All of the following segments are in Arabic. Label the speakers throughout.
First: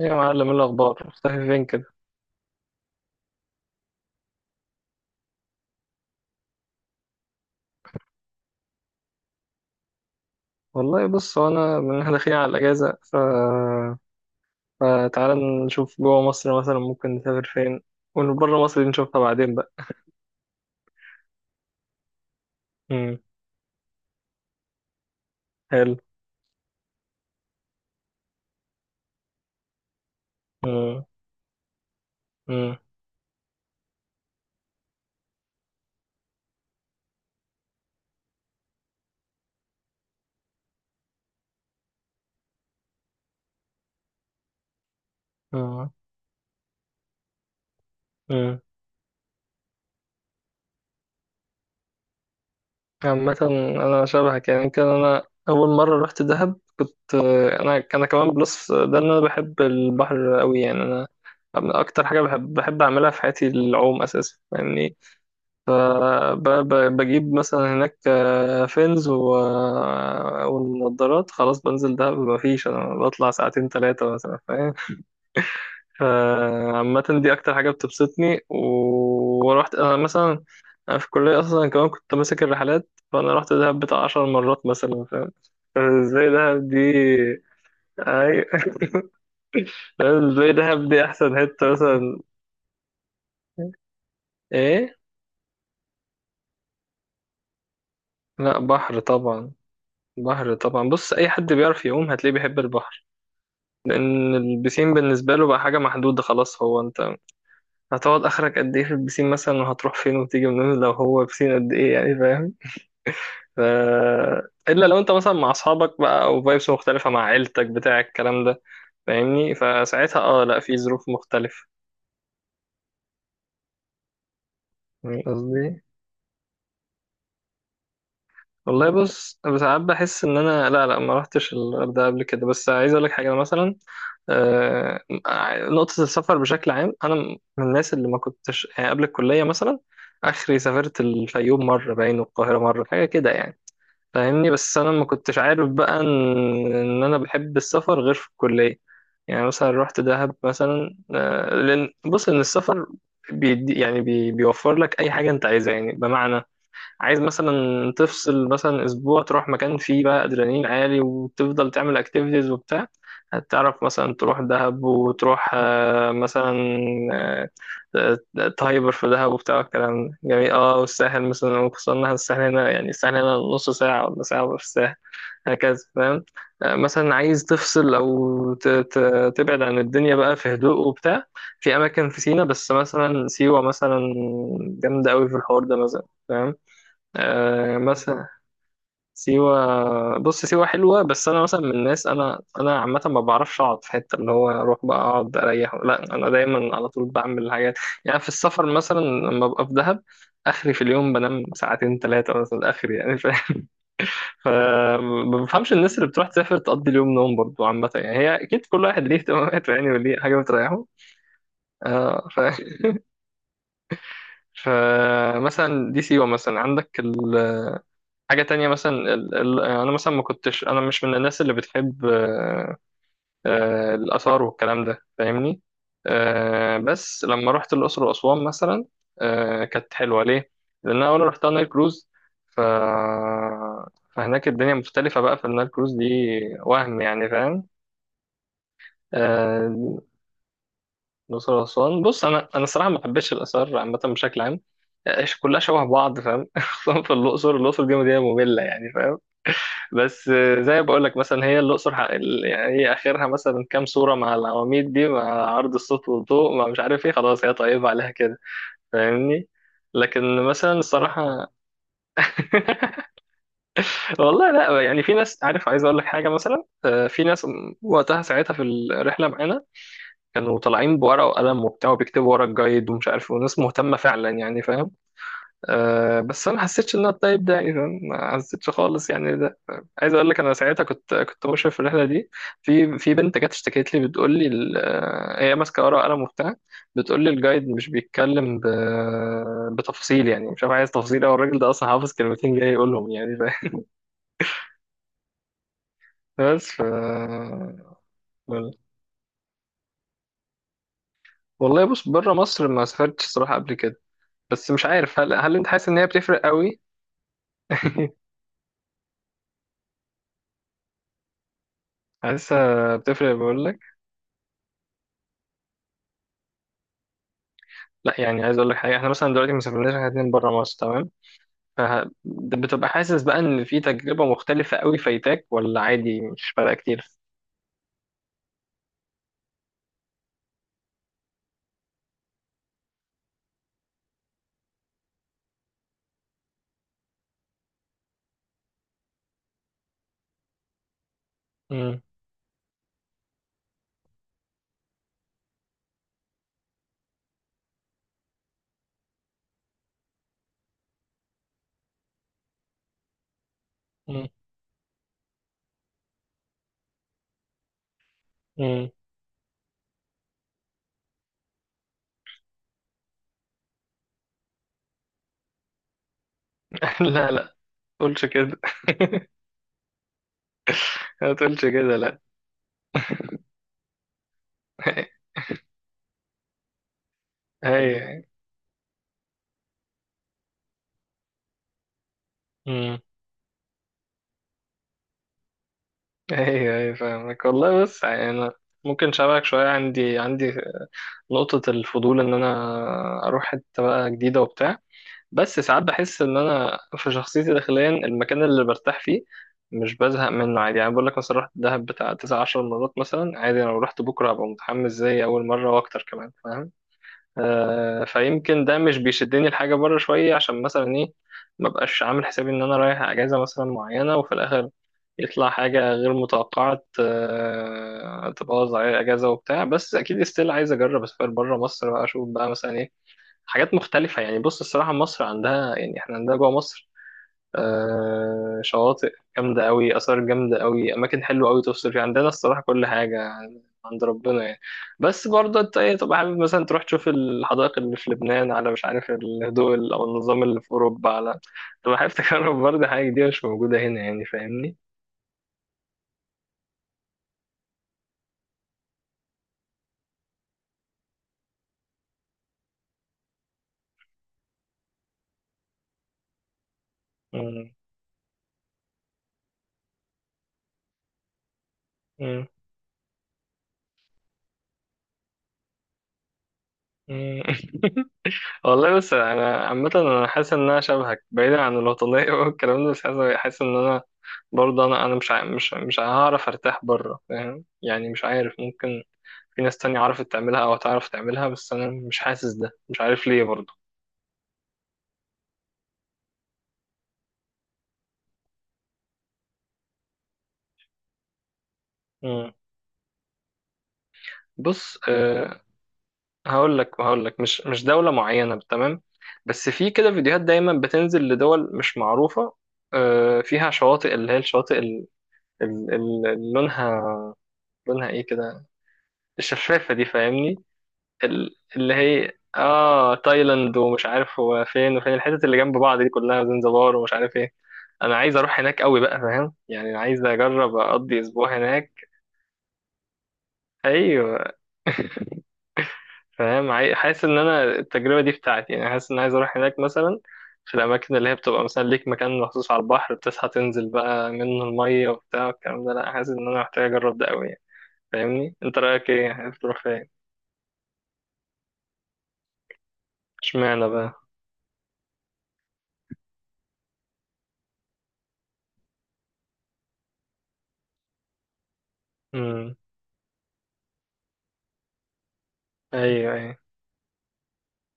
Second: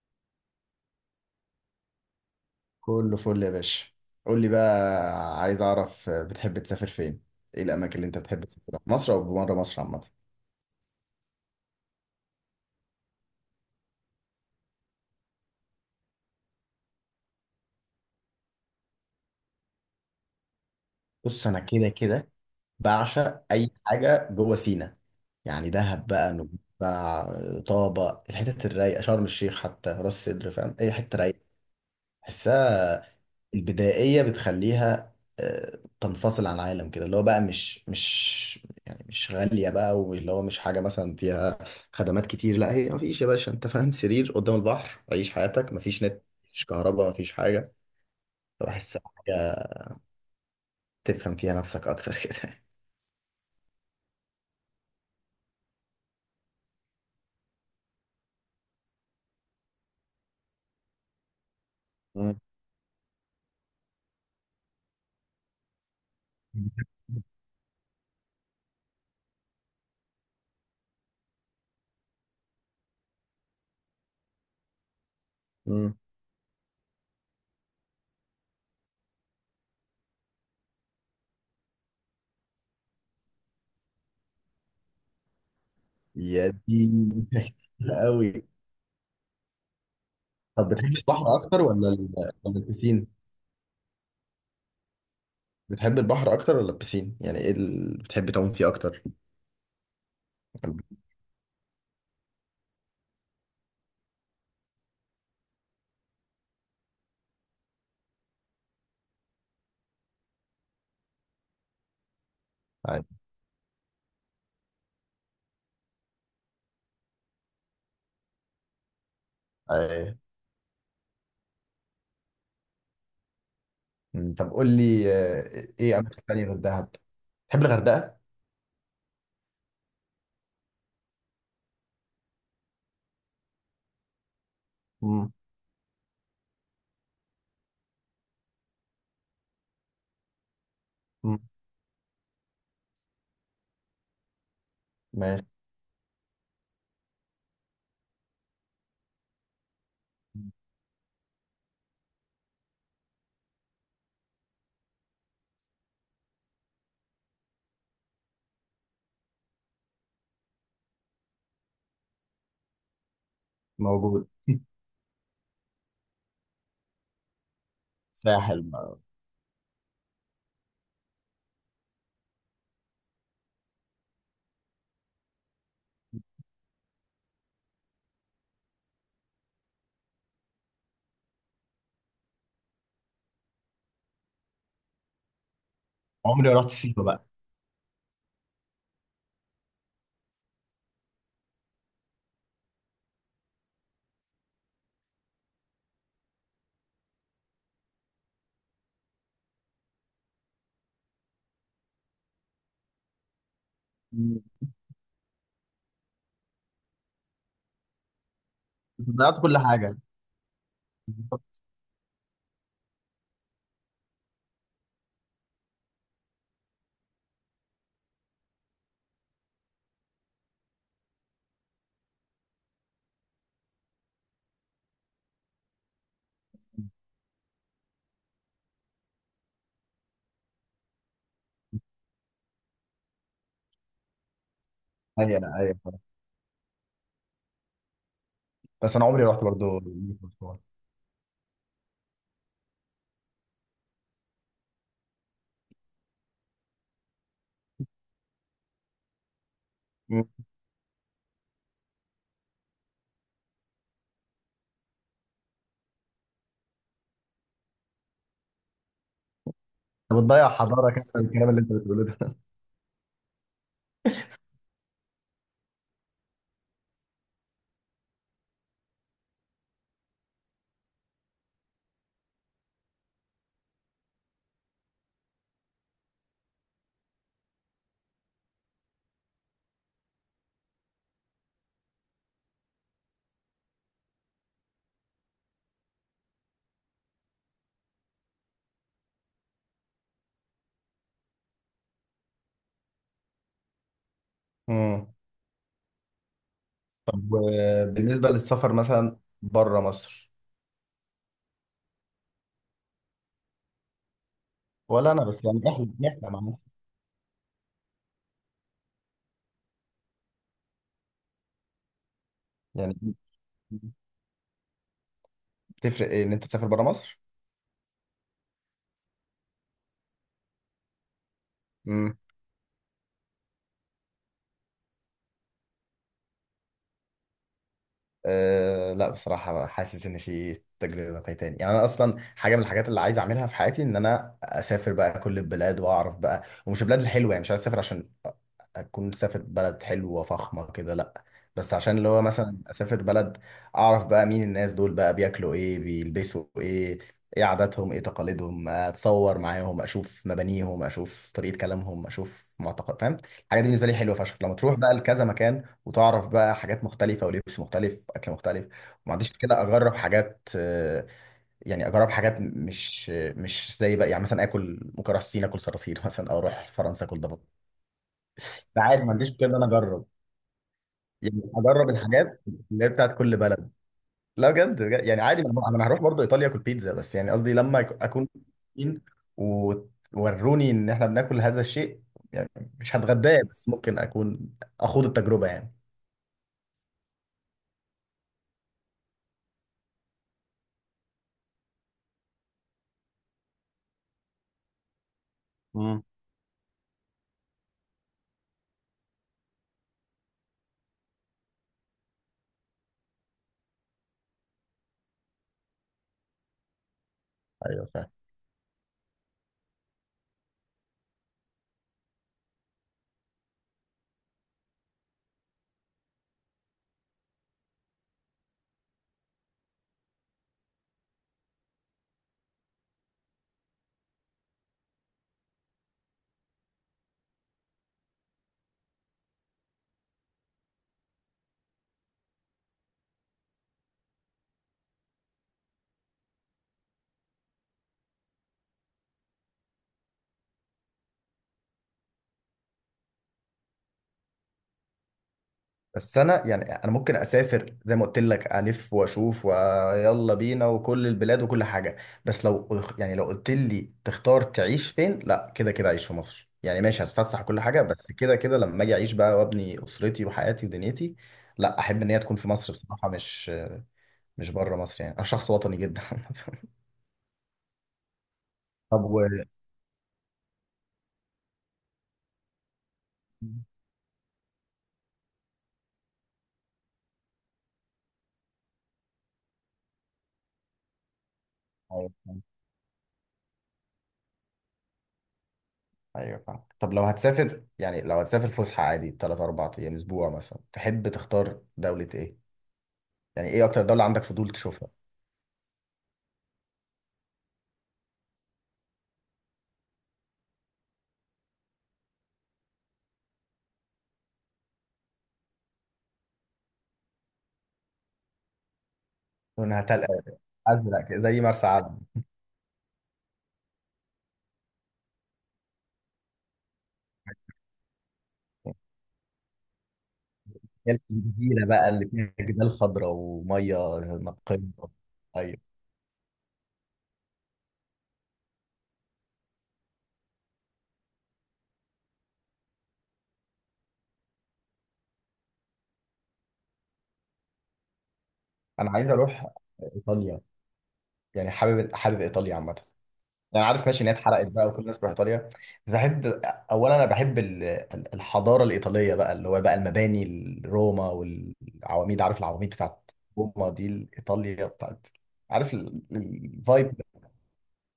Speaker 1: ايه يا معلم؟ إيه الاخبار؟ مختفي فين كده؟
Speaker 2: كله فل يا باشا. قول لي بقى، عايز اعرف بتحب تسافر فين؟ ايه الاماكن اللي انت بتحب تسافرها في مصر او بره مصر عامه؟
Speaker 1: والله بص، هو من إحنا داخلين على الاجازه فتعالى نشوف جوه مصر مثلا ممكن نسافر فين، وبره مصر دي نشوفها بعدين بقى.
Speaker 2: بص انا كده كده
Speaker 1: امم.
Speaker 2: بعشق اي حاجه جوه سينا، يعني
Speaker 1: حلو.
Speaker 2: دهب بقى، نويبع، طابه، الحتت الرايقه، شرم الشيخ، حتى راس سدر. فاهم اي
Speaker 1: امم.
Speaker 2: حته رايقه
Speaker 1: امم.
Speaker 2: بحسها. البدائية بتخليها تنفصل عن العالم كده. اللي هو بقى مش يعني مش غالية بقى، واللي هو مش حاجة مثلا فيها خدمات كتير. لا، هي مفيش يا باشا، انت فاهم؟ سرير قدام البحر، عيش حياتك،
Speaker 1: امم.
Speaker 2: مفيش نت، مفيش كهرباء، مفيش حاجة.
Speaker 1: أمم.
Speaker 2: فبحس حاجة تفهم فيها نفسك أكتر كده.
Speaker 1: عامه انا شبهك، يعني كان انا اول مره رحت دهب، كنت انا كمان بلس ده، ان انا بحب البحر قوي يعني. انا اكتر حاجه
Speaker 2: مم.
Speaker 1: بحب اعملها في حياتي، العوم اساسا يعني. فبجيب مثلا هناك فينز والنضارات، خلاص بنزل دهب مفيش، انا بطلع ساعتين ثلاثة مثلا، فاهم؟
Speaker 2: مم.
Speaker 1: فعامة دي اكتر حاجة بتبسطني. ورحت انا مثلا، أنا في الكلية اصلا كمان كنت ماسك الرحلات، فانا رحت دهب بتاع 10 مرات مثلا، فاهم ازاي
Speaker 2: يا
Speaker 1: دهب دي؟
Speaker 2: دي قوي.
Speaker 1: أي... فاهم؟ ازاي
Speaker 2: طب
Speaker 1: دهب
Speaker 2: بتحب
Speaker 1: دي
Speaker 2: البحر
Speaker 1: احسن
Speaker 2: أكتر
Speaker 1: حتة
Speaker 2: ولا
Speaker 1: مثلا.
Speaker 2: ولا البسين؟
Speaker 1: ايه؟
Speaker 2: بتحب البحر أكتر ولا البسين؟ يعني إيه اللي بتحب تعوم
Speaker 1: لا
Speaker 2: فيه
Speaker 1: بحر
Speaker 2: أكتر؟
Speaker 1: طبعا. بحر طبعا. بص، اي حد بيعرف يعوم هتلاقيه بيحب البحر، لان البسين بالنسبه له بقى حاجه محدوده خلاص. هو انت هتقعد اخرك قد ايه في البسين مثلا، وهتروح فين وتيجي منين لو هو بسين قد ايه يعني، فاهم؟ ف... الا لو انت مثلا مع اصحابك بقى، او فايبس مختلفه مع عيلتك بتاع الكلام ده، فاهمني؟
Speaker 2: عادي.
Speaker 1: فساعتها اه لا، في ظروف مختلفه.
Speaker 2: مم. طب قول لي
Speaker 1: فاهم قصدي؟
Speaker 2: ايه اماكن تانية غير دهب؟ تحب الغردقه؟
Speaker 1: والله بص، أنا ساعات بحس ان انا، لا لا، ما رحتش الغردقه قبل كده، بس عايز اقول لك حاجه، أنا مثلا آه،
Speaker 2: مم.
Speaker 1: نقطة السفر بشكل عام، أنا من الناس اللي ما كنتش يعني قبل الكلية مثلا، آخري سافرت
Speaker 2: مم.
Speaker 1: الفيوم مرة، باين، والقاهرة مرة، حاجة كده يعني، فاهمني؟ بس أنا ما كنتش
Speaker 2: ماشي.
Speaker 1: عارف بقى إن أنا بحب السفر غير في الكلية. يعني مثلا رحت دهب مثلا، لأن بص إن السفر بيدي يعني بيوفر لك أي حاجة أنت عايزها، يعني بمعنى عايز مثلا تفصل مثلا اسبوع، تروح مكان فيه بقى ادرينالين عالي وتفضل تعمل اكتيفيتيز وبتاع، هتعرف مثلا
Speaker 2: موجود
Speaker 1: تروح دهب، وتروح مثلا، آه، آه،
Speaker 2: ساحل
Speaker 1: تهايبر
Speaker 2: ما.
Speaker 1: في دهب وبتاع الكلام ده جميل. اه، والساحل مثلا، وخصوصا إن الساحل هنا، يعني الساحل هنا نص ساعة ولا ساعة في الساحل، هكذا فاهم. مثلا عايز تفصل او تبعد عن الدنيا بقى في هدوء وبتاع، في اماكن في سينا، بس مثلا سيوة مثلا جامدة قوي في الحوار ده مثلا،
Speaker 2: عمري ما
Speaker 1: فاهم؟
Speaker 2: رحت سيوه بقى.
Speaker 1: آه مثلا سيوة، بص سيوة حلوة، بس أنا مثلا من الناس، أنا عامة ما بعرفش أقعد في حتة اللي هو أروح بقى أقعد أريح، لا أنا دايما على طول بعمل حاجات، يعني في السفر مثلا لما ببقى في دهب، آخري في اليوم بنام ساعتين ثلاثة مثلا آخري يعني، فاهم؟
Speaker 2: مم.
Speaker 1: فما بفهمش الناس اللي بتروح تسافر تقضي اليوم نوم، برضه عامة يعني هي أكيد كل واحد ليه
Speaker 2: ضيعت كل
Speaker 1: اهتماماته يعني،
Speaker 2: حاجه.
Speaker 1: وليه حاجة بتريحه. آه فمثلا دي سيوة مثلا، عندك حاجة تانية مثلا، أنا مثلا ما كنتش أنا مش من الناس اللي بتحب الآثار والكلام ده، فاهمني؟ بس لما رحت الأقصر وأسوان مثلا، كانت حلوة ليه؟ لأن أنا أول رحتها نايل كروز، ف... فهناك الدنيا مختلفة بقى
Speaker 2: ايوه
Speaker 1: في النايل كروز
Speaker 2: ايوه،
Speaker 1: دي، وهم يعني فاهم.
Speaker 2: بس انا عمري ما رحت برضو.
Speaker 1: آه، الأقصر وأسوان، بص أنا الصراحة ما بحبش الآثار عامة بشكل عام، كلها شبه بعض، فاهم؟ خصوصا في الأقصر، الأقصر دي مدينة مملة يعني فاهم.
Speaker 2: مم.
Speaker 1: بس زي ما بقول لك مثلا، هي الاقصر يعني هي اخرها مثلا كام صوره مع العواميد دي، مع عرض الصوت والضوء، ما مش عارف ايه، خلاص هي طيبه عليها كده، فاهمني؟
Speaker 2: انت
Speaker 1: لكن
Speaker 2: بتضيع
Speaker 1: مثلا
Speaker 2: حضاره كده في الكلام
Speaker 1: الصراحه،
Speaker 2: اللي انت بتقوله ده.
Speaker 1: والله لا يعني في ناس، عارف عايز اقول لك حاجه مثلا، في ناس وقتها ساعتها في الرحله معانا كانوا طالعين بورقه وقلم وبتاع وبيكتبوا ورا الجايد ومش عارف، وناس مهتمه فعلا يعني فاهم. أه بس انا ما حسيتش ان انا الطيب ده، اذا ما حسيتش خالص يعني ده. عايز اقول لك انا ساعتها كنت مشرف في الرحله دي، في بنت جت اشتكت لي بتقول لي هي ماسكه ورقه وقلم وبتاع، بتقول لي الجايد مش بيتكلم بتفاصيل، يعني مش عارف عايز تفاصيل، او الراجل ده اصلا حافظ كلمتين جاي يقولهم يعني
Speaker 2: مم.
Speaker 1: بس
Speaker 2: طب بالنسبه للسفر مثلا بره مصر؟
Speaker 1: والله بص، بره مصر ما سافرتش صراحه قبل كده، بس مش
Speaker 2: ولا
Speaker 1: عارف
Speaker 2: انا
Speaker 1: هل
Speaker 2: بس؟
Speaker 1: هل
Speaker 2: يعني
Speaker 1: انت حاسس ان هي
Speaker 2: احنا
Speaker 1: بتفرق
Speaker 2: مع مصر
Speaker 1: قوي؟ حاسسها
Speaker 2: يعني.
Speaker 1: بتفرق بقول.
Speaker 2: تفرق ايه ان انت تسافر بره مصر؟
Speaker 1: لا يعني عايز اقول لك حاجه، احنا مثلا دلوقتي ما سافرناش احنا اتنين بره مصر، تمام؟ فبتبقى حاسس بقى ان في تجربه مختلفه قوي فايتاك، ولا عادي مش فارقه كتير؟
Speaker 2: أه لا، بصراحة حاسس إن في تجربة فايتاني. يعني أنا أصلا حاجة من الحاجات اللي عايز أعملها في حياتي إن أنا أسافر بقى كل البلاد وأعرف بقى، ومش البلاد الحلوة. يعني مش عايز أسافر عشان أكون سافر بلد حلوة فخمة كده، لا. بس عشان
Speaker 1: مم.
Speaker 2: اللي هو مثلا أسافر بلد أعرف بقى مين الناس دول بقى، بياكلوا إيه، بيلبسوا إيه، إيه عاداتهم، إيه تقاليدهم. أتصور معاهم، أشوف مبانيهم، أشوف طريقة كلامهم، أشوف معتقد. فاهم؟ الحاجات دي بالنسبة لي حلوة
Speaker 1: مم.
Speaker 2: فشخ لما تروح بقى لكذا مكان، وتعرف بقى حاجات مختلفة ولبس مختلف وأكل مختلف.
Speaker 1: مم.
Speaker 2: وما عنديش كده، أجرب حاجات. يعني أجرب حاجات مش زي بقى. يعني مثلا آكل، ممكن أروح الصين آكل صراصير مثلا، أو أروح فرنسا آكل
Speaker 1: لا لا،
Speaker 2: ضبط.
Speaker 1: تقولش كده.
Speaker 2: ده عادي، ما عنديش مشكلة إن أنا أجرب،
Speaker 1: ما
Speaker 2: يعني
Speaker 1: تقولش
Speaker 2: أجرب
Speaker 1: كده لا.
Speaker 2: الحاجات اللي هي بتاعت كل بلد. لا بجد بجد، يعني عادي. ما أنا هروح برضه إيطاليا آكل بيتزا. بس يعني قصدي لما
Speaker 1: ايوه.
Speaker 2: أكون فين، ووروني إن إحنا بناكل هذا الشيء يعني. مش
Speaker 1: امم.
Speaker 2: هتغداه، بس ممكن أكون أخوض التجربة يعني.
Speaker 1: ايوه. ايوه فاهمك. والله بس يعني انا ممكن شبهك شويه، عندي نقطه الفضول ان انا اروح حته بقى جديده وبتاع، بس ساعات
Speaker 2: مم.
Speaker 1: بحس ان انا في شخصيتي داخليا المكان اللي برتاح فيه مش بزهق منه عادي، يعني بقول لك مثلا رحت دهب بتاع 19 مرات مثلا، عادي لو رحت بكره هبقى متحمس زي اول مره واكتر كمان فاهم.
Speaker 2: أيوه
Speaker 1: آه،
Speaker 2: فاهم.
Speaker 1: فيمكن ده مش بيشدني الحاجه بره شويه، عشان مثلا ايه؟ ما بقاش عامل حسابي ان انا رايح اجازه مثلا معينه وفي الاخر يطلع حاجه غير متوقعه آه تبوظ عليا الاجازه وبتاع. بس اكيد ستيل عايز اجرب اسافر بره مصر بقى، اشوف بقى مثلا إيه حاجات مختلفة يعني. بص الصراحة مصر عندها، يعني احنا عندنا جوه مصر آه شواطئ جامدة قوي، آثار جامدة قوي، أماكن حلوة قوي تفصل فيها، عندنا الصراحة كل حاجة عند ربنا يعني. بس برضه أنت إيه، تبقى حابب مثلا تروح تشوف الحدائق اللي في لبنان، على مش عارف الهدوء أو النظام اللي في أوروبا، على تبقى حابب تجرب برضه حاجة جديدة مش موجودة هنا يعني، فاهمني؟
Speaker 2: بس انا يعني انا ممكن اسافر زي ما قلت لك الف واشوف، ويلا بينا وكل البلاد وكل حاجه. بس لو يعني لو قلت لي تختار تعيش فين، لا كده كده اعيش في مصر. يعني ماشي هتفسح وكل
Speaker 1: مم.
Speaker 2: حاجه، بس كده كده لما اجي اعيش بقى وابني اسرتي وحياتي ودنيتي، لا احب ان هي تكون
Speaker 1: مم.
Speaker 2: في مصر بصراحه. مش مش بره مصر. يعني انا شخص وطني جدا
Speaker 1: مم. والله
Speaker 2: طب
Speaker 1: بس
Speaker 2: و...
Speaker 1: انا عامه، انا حاسس ان انا شبهك بعيدا عن الوطنيه والكلام ده، بس حاسس ان انا برضه انا انا مش ع- مش مش هعرف ارتاح بره فاهم، يعني مش عارف، ممكن في ناس تانية عرفت تعملها او تعرف تعملها، بس انا
Speaker 2: ايوه
Speaker 1: مش
Speaker 2: فاهم.
Speaker 1: حاسس، ده مش عارف ليه برضه.
Speaker 2: أيوة فاهم. طب لو هتسافر، يعني لو هتسافر فسحه عادي 3 4 ايام اسبوع مثلا، تحب تختار دوله ايه؟
Speaker 1: مم.
Speaker 2: يعني ايه اكتر دولة عندك فضول تشوفها؟
Speaker 1: بص أه، هقول لك مش دوله معينه تمام، بس في كده فيديوهات دايما بتنزل لدول مش معروفه أه، فيها شواطئ، اللي هي الشواطئ اللي لونها لونها ايه كده،
Speaker 2: لونها
Speaker 1: الشفافه دي،
Speaker 2: تلقى
Speaker 1: فاهمني؟
Speaker 2: ازرق كده، زي مرسى
Speaker 1: اللي
Speaker 2: علم.
Speaker 1: هي اه تايلاند ومش عارف هو فين، وفين الحتت اللي جنب بعض دي كلها، زنزبار ومش عارف ايه. انا عايز اروح هناك قوي بقى فاهم يعني، عايز اجرب
Speaker 2: هي
Speaker 1: اقضي اسبوع
Speaker 2: الجزيرة بقى
Speaker 1: هناك.
Speaker 2: اللي فيها جبال خضراء ومية
Speaker 1: ايوه
Speaker 2: نقية؟ ايوه.
Speaker 1: فاهم. حاسس ان انا التجربه دي بتاعتي يعني، حاسس ان عايز اروح هناك مثلا، في الاماكن اللي هي بتبقى مثلا ليك مكان مخصوص على البحر بتصحى تنزل بقى منه الميه وبتاع الكلام ده، لا حاسس ان انا محتاج اجرب ده قوي يعني. فاهمني؟ انت
Speaker 2: انا عايز
Speaker 1: رايك ايه؟
Speaker 2: اروح
Speaker 1: عايز تروح فين؟
Speaker 2: ايطاليا. يعني حابب حابب ايطاليا عامة. يعني عارف،
Speaker 1: اشمعنى
Speaker 2: ماشي ان هي
Speaker 1: بقى؟
Speaker 2: اتحرقت بقى وكل الناس بتروح ايطاليا. بحب اولا، انا بحب الحضارة الايطالية بقى، اللي هو بقى المباني، روما والعواميد. عارف العواميد
Speaker 1: امم.
Speaker 2: بتاعت روما دي، ايطاليا بتاعت. عارف
Speaker 1: ايوه. ايوه.
Speaker 2: الفايب.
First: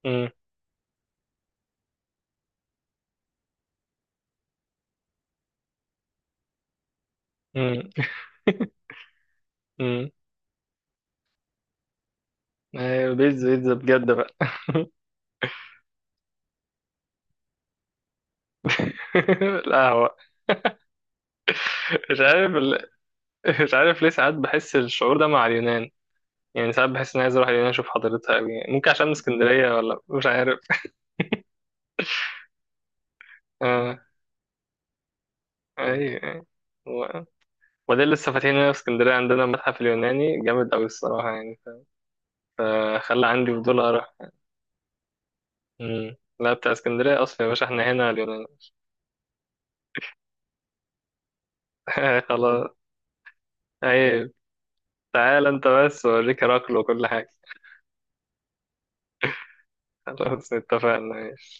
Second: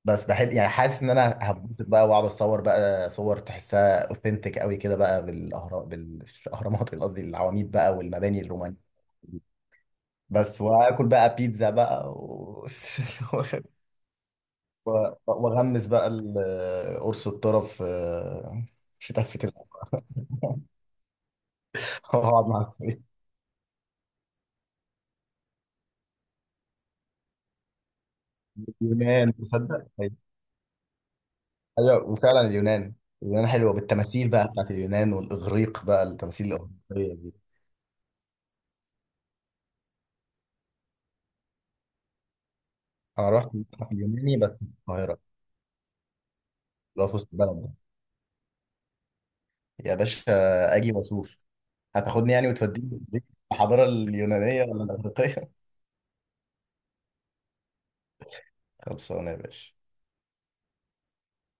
Speaker 2: بس
Speaker 1: امم.
Speaker 2: بحب يعني، حاسس ان انا هتبسط بقى واقعد اتصور بقى صور تحسها اوثنتيك قوي كده بقى، بالاهرام بالاهرامات قصدي العواميد بقى، والمباني الرومانية.
Speaker 1: امم.
Speaker 2: بس واكل بقى بيتزا بقى
Speaker 1: ايوه، بيتزا بيتزا بجد بقى.
Speaker 2: واغمس بقى قرص الطرف في تفة الأرض
Speaker 1: القهوة. مش
Speaker 2: واقعد
Speaker 1: عارف
Speaker 2: مع
Speaker 1: ال... مش عارف ليه ساعات بحس الشعور ده مع اليونان، يعني ساعات بحس اني عايز اروح اليونان، اشوف حضارتها أوي يعني، ممكن عشان من
Speaker 2: اليونان.
Speaker 1: اسكندرية،
Speaker 2: تصدق؟
Speaker 1: ولا
Speaker 2: ايوه.
Speaker 1: مش عارف.
Speaker 2: وفعلا اليونان، اليونان حلوه
Speaker 1: اه.
Speaker 2: بالتماثيل بقى بتاعت اليونان والاغريق بقى،
Speaker 1: ايوه. أيوة.
Speaker 2: التماثيل الاغريقيه
Speaker 1: و-
Speaker 2: دي.
Speaker 1: وده اللي لسه فاتحين هنا في اسكندرية عندنا، متحف اليوناني جامد أوي الصراحة يعني، فخلى
Speaker 2: انا
Speaker 1: عندي
Speaker 2: رحت
Speaker 1: فضول
Speaker 2: متحف
Speaker 1: أروح.
Speaker 2: اليوناني بس في القاهره،
Speaker 1: مم. لا بتاع
Speaker 2: اللي هو في
Speaker 1: اسكندرية
Speaker 2: وسط
Speaker 1: أصلا يا
Speaker 2: البلد
Speaker 1: باشا،
Speaker 2: ده.
Speaker 1: احنا هنا اليونان.
Speaker 2: يا باشا اجي واشوف، هتاخدني يعني
Speaker 1: خلاص.
Speaker 2: وتوديني الحضاره
Speaker 1: أيوة.
Speaker 2: اليونانيه ولا
Speaker 1: تعال
Speaker 2: الاغريقيه؟
Speaker 1: أنت بس أوريك هراكل وكل حاجة.
Speaker 2: خلصانه يا باشا.
Speaker 1: خلاص اتفقنا، ماشي.